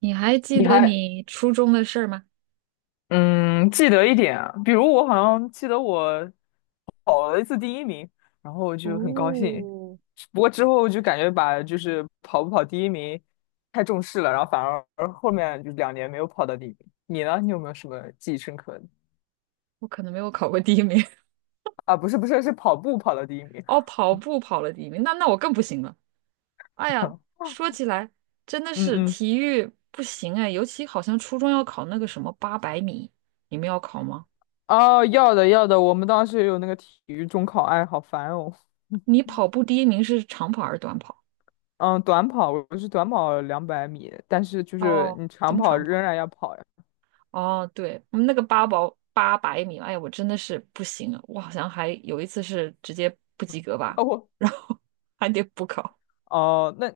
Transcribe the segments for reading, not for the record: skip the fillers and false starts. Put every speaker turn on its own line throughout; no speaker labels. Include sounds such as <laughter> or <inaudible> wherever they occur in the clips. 你还记
你
得
还
你初中的事儿吗？
嗯记得一点啊，比如我好像记得我跑了一次第一名，然后我就很高
哦，
兴。不过之后就感觉就是跑不跑第一名太重视了，然后反而后面就2年没有跑到第一名。你呢？你有没有什么记忆深刻的？
我可能没有考过第一名。
啊，不是不是，是跑步跑到第一名。
<laughs> 哦，跑步跑了第一名，那我更不行了。哎呀，
<laughs>
说起来真的
嗯
是
嗯，
体育不行哎，尤其好像初中要考那个什么八百米，你们要考吗？
哦，要的要的，我们当时也有那个体育中考，哎，好烦哦。
你跑步第一名是长跑还是短跑？
嗯，短跑我是短跑200米，但是就是
哦，
你长
中
跑
长跑。
仍然要跑呀。
哦，对，我们那个八百米，哎呀，我真的是不行了。我好像还有一次是直接不及格吧，
哦，我
然后 <laughs> 还得补考。
哦，那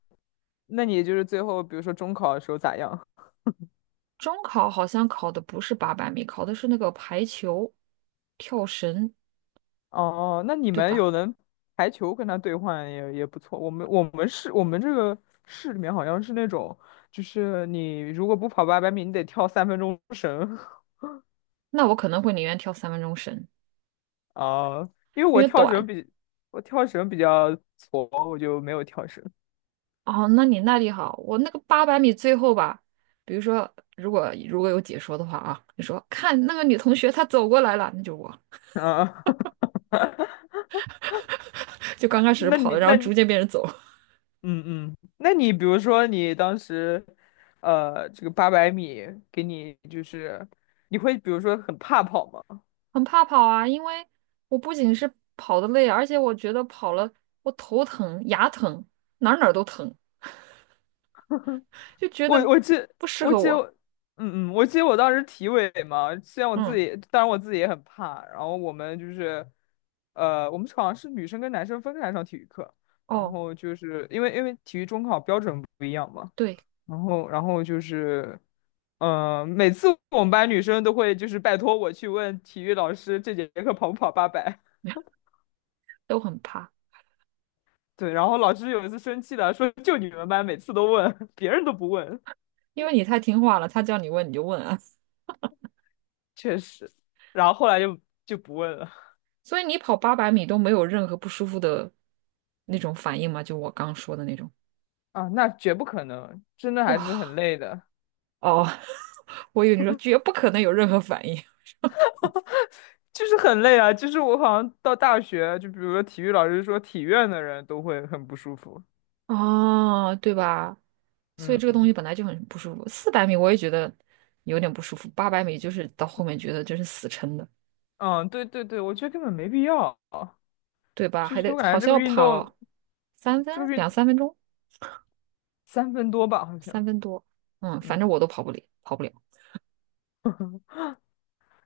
那你就是最后，比如说中考的时候咋样？
中考好像考的不是八百米，考的是那个排球、跳绳，
哦，那你
对
们
吧？
有人排球跟他兑换也不错。我们这个市里面好像是那种，就是你如果不跑八百米，你得跳3分钟绳。<laughs>
那我可能会宁愿跳三分钟绳，
啊。因为
因
我
为
跳绳
短。
比我跳绳比较矬，我就没有跳绳。
哦，那你耐力好，我那个八百米最后吧，比如说如果有解说的话啊，你说看那个女同学她走过来了，那就是我，
啊，
<laughs> 就刚开
<laughs>
始
那
跑
你
的，然
那
后逐渐变成走，
嗯嗯，那你比如说你当时，这个八百米给你就是，你会比如说很怕跑吗？
<laughs> 很怕跑啊，因为我不仅是跑的累，而且我觉得跑了我头疼、牙疼，哪儿哪儿都疼，就觉
我
得
我记
不适
我
合
记我，
我。
我记得我当时体委嘛，虽然我自
嗯。
己，当然我自己也很怕，然后我们就是，我们好像是女生跟男生分开上体育课，然
哦。
后就是因为体育中考标准不一样嘛，
对，
然后就是，每次我们班女生都会就是拜托我去问体育老师这节课跑不跑八百。<laughs>
<laughs> 都很怕，
对，然后老师有一次生气了，说就你们班每次都问，<laughs> 别人都不问，
因为你太听话了，他叫你问你就问啊。
确实。然后后来就不问了
所以你跑八百米都没有任何不舒服的那种反应吗？就我刚说的那种。
啊，那绝不可能，真的还是很
哇，
累的，
哦，<laughs> 我以为你说绝不可能有任何反应。
就是很累啊。就是我好像到大学，就比如说体育老师说体院的人都会很不舒服。
哦，对吧？所以这个东
嗯
西本来就很不舒服。400米我也觉得有点不舒服，八百米就是到后面觉得就是死撑的，
嗯，对对对，我觉得根本没必要。
对吧？
其
还
实
得
我感
好
觉这
像
个
要
运动，
跑
这个运
2、3分钟，
三分多吧，好
三
像，
分多，嗯，反
嗯，
正我都跑不了，跑不了。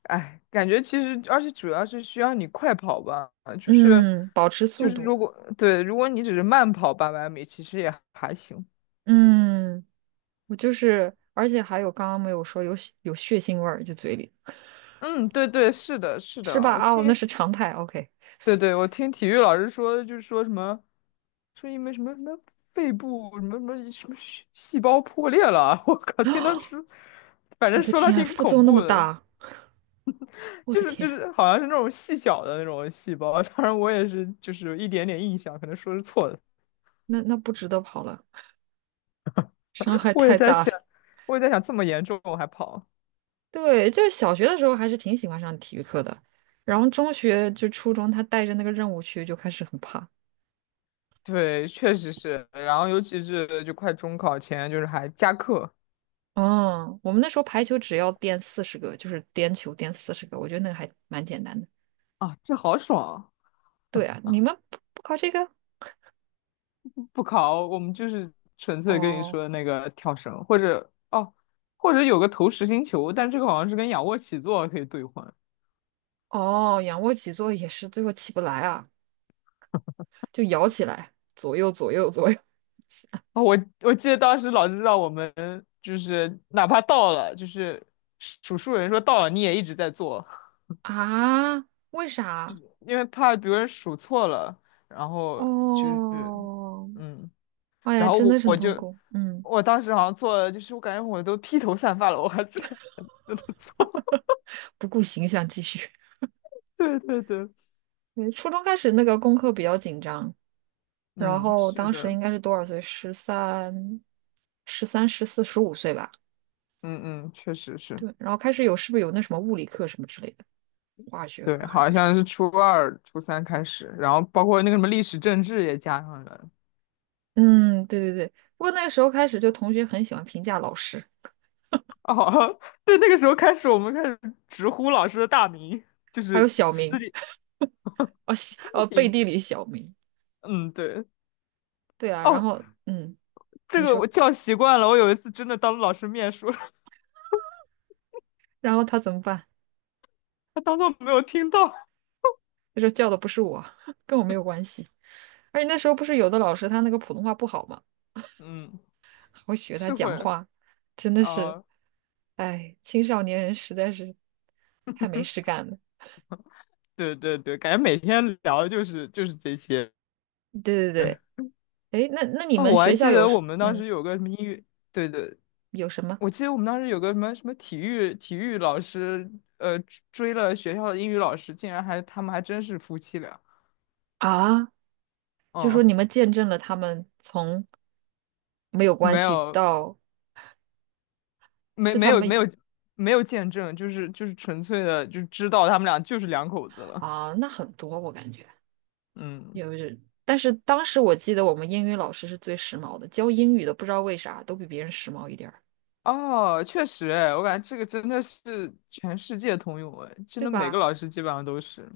哎，感觉其实，而且主要是需要你快跑吧，就是
嗯，保持速
就是
度。
对，如果你只是慢跑八百米，其实也还行。
嗯，我就是，而且还有刚刚没有说有血腥味儿，就嘴里
嗯，对对，是的，是
是
的，
吧？哦，那是常态。OK，
对对，我听体育老师说，就是说什么，说因为什么什么肺部什么什么什么细胞破裂了，<laughs> 我靠，听他说，反
我
正
的
说他
天，
挺
副作
恐
用那么
怖的。
大，我
就
的
是就
天，
是好像是那种细小的那种细胞，当然我也是就是有一点点印象，可能说是错的。
那不值得跑了，伤害
我也
太
在
大了。
想，我也在想这么严重我还跑？
对，就是小学的时候还是挺喜欢上体育课的，然后中学就初中，他带着那个任务去就开始很怕。
对，确实是。然后尤其是就快中考前，就是还加课
嗯，我们那时候排球只要颠四十个，就是颠球颠四十个，我觉得那个还蛮简单的。
啊，这好爽啊
对啊，你们不考这个？
不考，我们就是纯粹跟你
哦，
说的那个跳绳，或者哦，或者有个投实心球，但这个好像是跟仰卧起坐可以兑换。
哦，仰卧起坐也是，最后起不来啊，就摇起来，左右左右左右。
哦，我记得当时老师让我们就是哪怕到了，就是数数人说到了，你也一直在做，
<laughs> 啊？为啥？
因为怕别人数错了，然后就是
哦，
嗯，
哎呀，
然后
真的是很痛苦。嗯，
我当时好像做了，就是我感觉我都披头散发了，我还是 <laughs>
不顾形象继续。
对对对，
<laughs> 对，初中开始那个功课比较紧张，然
嗯，
后
是
当时
的，
应该是多少岁？十三、十四、十五岁吧。
嗯嗯，确实是，
对，然后开始有是不是有那什么物理课什么之类的，化学
对，
课还
好
不是？
像是初二、初三开始，然后包括那个什么历史政治也加上了，
嗯，对对对。不过那个时候开始，就同学很喜欢评价老师，
哦，<laughs> 对，那个时候开始，我们开始直呼老师的大名，就
还有
是
小
私
明。
立，
哦西哦背
嗯，
地里小名，
嗯对，
对啊，然
哦，
后嗯，
这
你
个
说，
我叫习惯了。我有一次真的当着老师面说，
然后他怎么办？
<laughs> 他当做没有听到。
他说叫的不是我，<laughs> 跟我没有关系。而且那时候不是有的老师他那个普通话不好嘛，
嗯，
<laughs> 还会学他
是
讲
会，
话，真的是，
啊、
哎，青少年人实在是太没事干了。
对对对，感觉每天聊的就是这些。
对对对，哎，那你
哦，
们
我还
学
记
校有
得
什
我们当
嗯
时有个什么英语，对对，
有什么
我记得我们当时有个什么什么体育老师，呃，追了学校的英语老师，竟然他们还真是夫妻俩。
啊？就说
嗯，
你们见证了他们从没有关
没
系
有。
到
没
是
没
他
有没
们
有没有见证，就是纯粹的就知道他们俩就是两口子了。
啊，那很多我感觉。
嗯，
有是，但是当时我记得我们英语老师是最时髦的，教英语的不知道为啥都比别人时髦一点儿，
哦，确实，哎，我感觉这个真的是全世界通用，哎，真
对
的每个
吧？
老师基本上都是。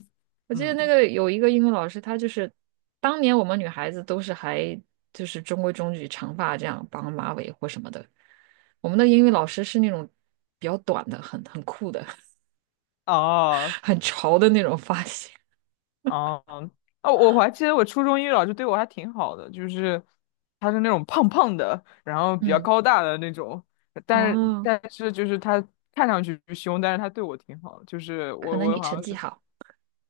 我记得那
嗯，
个有一个英语老师，他就是当年我们女孩子都是还就是中规中矩，长发这样绑马尾或什么的，我们的英语老师是那种比较短的，很酷的，
哦
<laughs> 很潮的那种发型。
哦哦，我还记得我初中英语老师对我还挺好的，就是他是那种胖胖的，然后比较
嗯，
高大的那种，但是
哦，
但是就是他看上去凶，但是他对我挺好的，就是
可
我
能
我
你
好
成
像
绩
是。
好。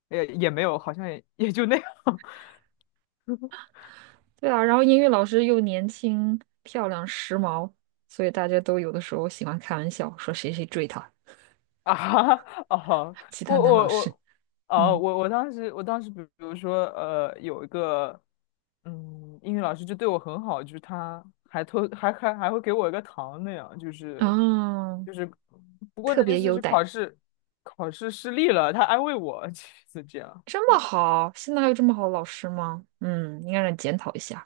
也没有，好像也就那样
对啊，然后英语老师又年轻、漂亮、时髦，所以大家都有的时候喜欢开玩笑说谁谁追她，
<laughs> 啊。哦，
其
我
他男老
我
师，
我，
嗯，
我当时，比如说，有一个，英语老师就对我很好，就是他还偷还还还会给我一个糖那样，
啊，
就是，不过
特
那
别
次
优
是
待，
考试失利了，他安慰我，<laughs> 就是这样。
这么好，现在还有这么好的老师吗？嗯，应该让你检讨一下。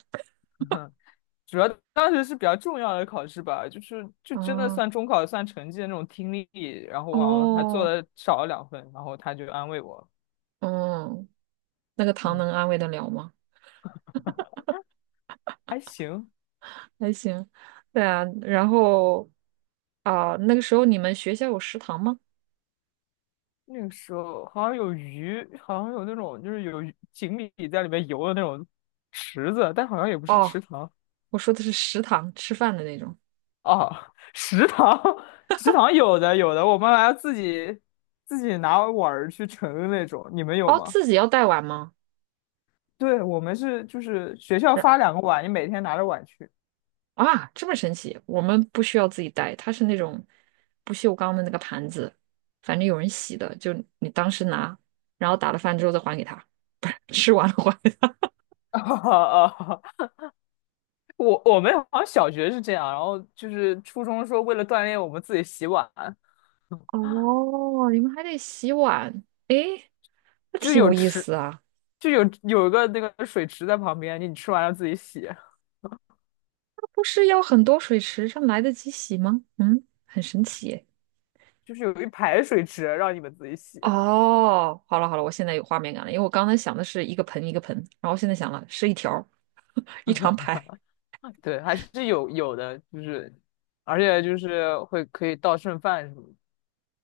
主要当时是比较重要的考试吧，就是就真的
嗯，
算中考算成绩的那种听力，然后我好像还做
哦，
了少了2分，然后他就安慰我，
嗯，那个糖
嗯，
能安慰得了吗？
还行。
还行。对啊，然后啊、那个时候你们学校有食堂吗？
那个时候好像有鱼，好像有那种就是有鱼锦鲤在里面游的那种池子，但好像也不是
哦，
池塘
我说的是食堂吃饭的那种。
哦，<laughs> 食堂 <laughs> 食堂有的有的，我们还要自己拿碗儿去盛的那种，你们有
哦，
吗？
自己要带碗吗？
对，我们是就是学校发2个碗，你每天拿着碗去。
啊，这么神奇！我们不需要自己带，它是那种不锈钢的那个盘子，反正有人洗的，就你当时拿，然后打了饭之后再还给他，不是吃完了还给他。
哦，<laughs> 我们好像小学是这样，然后就是初中说为了锻炼我们自己洗碗，
<laughs> 哦，你们还得洗碗，诶，那
就是
挺有意思啊。
就有一个那个水池在旁边，你吃完了自己洗，
那不是要很多水池上来得及洗吗？嗯，很神奇耶。
就是有一排水池让你们自己洗。
哦，好了好了，我现在有画面感了，因为我刚才想的是一个盆一个盆，然后现在想了是一条儿 <laughs> 一长排。
<laughs> 对，还是有的，就是而且就是会可以倒剩饭什么的。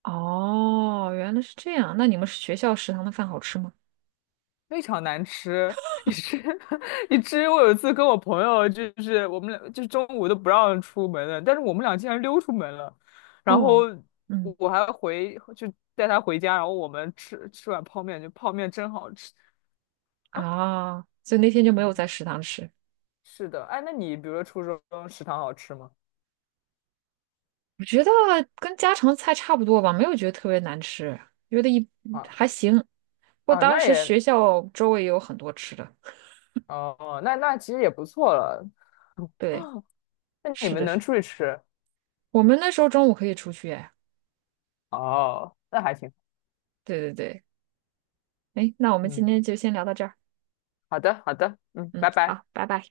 哦，原来是这样。那你们学校食堂的饭好吃吗？
非常难吃，以至 <laughs> 以至于 <laughs> 我有一次跟我朋友，就是我们俩，就是中午都不让出门了，但是我们俩竟然溜出门了，然后
哦，嗯，
我就带他回家，然后我们吃吃碗泡面，就泡面真好吃。
啊，所以那天就没有在
嗯，
食堂吃。
是的，哎，那你比如说初中食堂好吃吗？
我觉得跟家常菜差不多吧，没有觉得特别难吃，觉得一
啊
还行。不过
啊，
当时学校周围也有很多吃的。
哦，那其实也不错了。<gasps>
对，
<laughs> 那你
是
们
的
能
是。
出去吃
我们那时候中午可以出去哎。
哦，那还行。
对对对，哎，那我们今
嗯，
天就先聊到这儿。
好的好的，嗯，
嗯，
拜拜。
好，拜拜。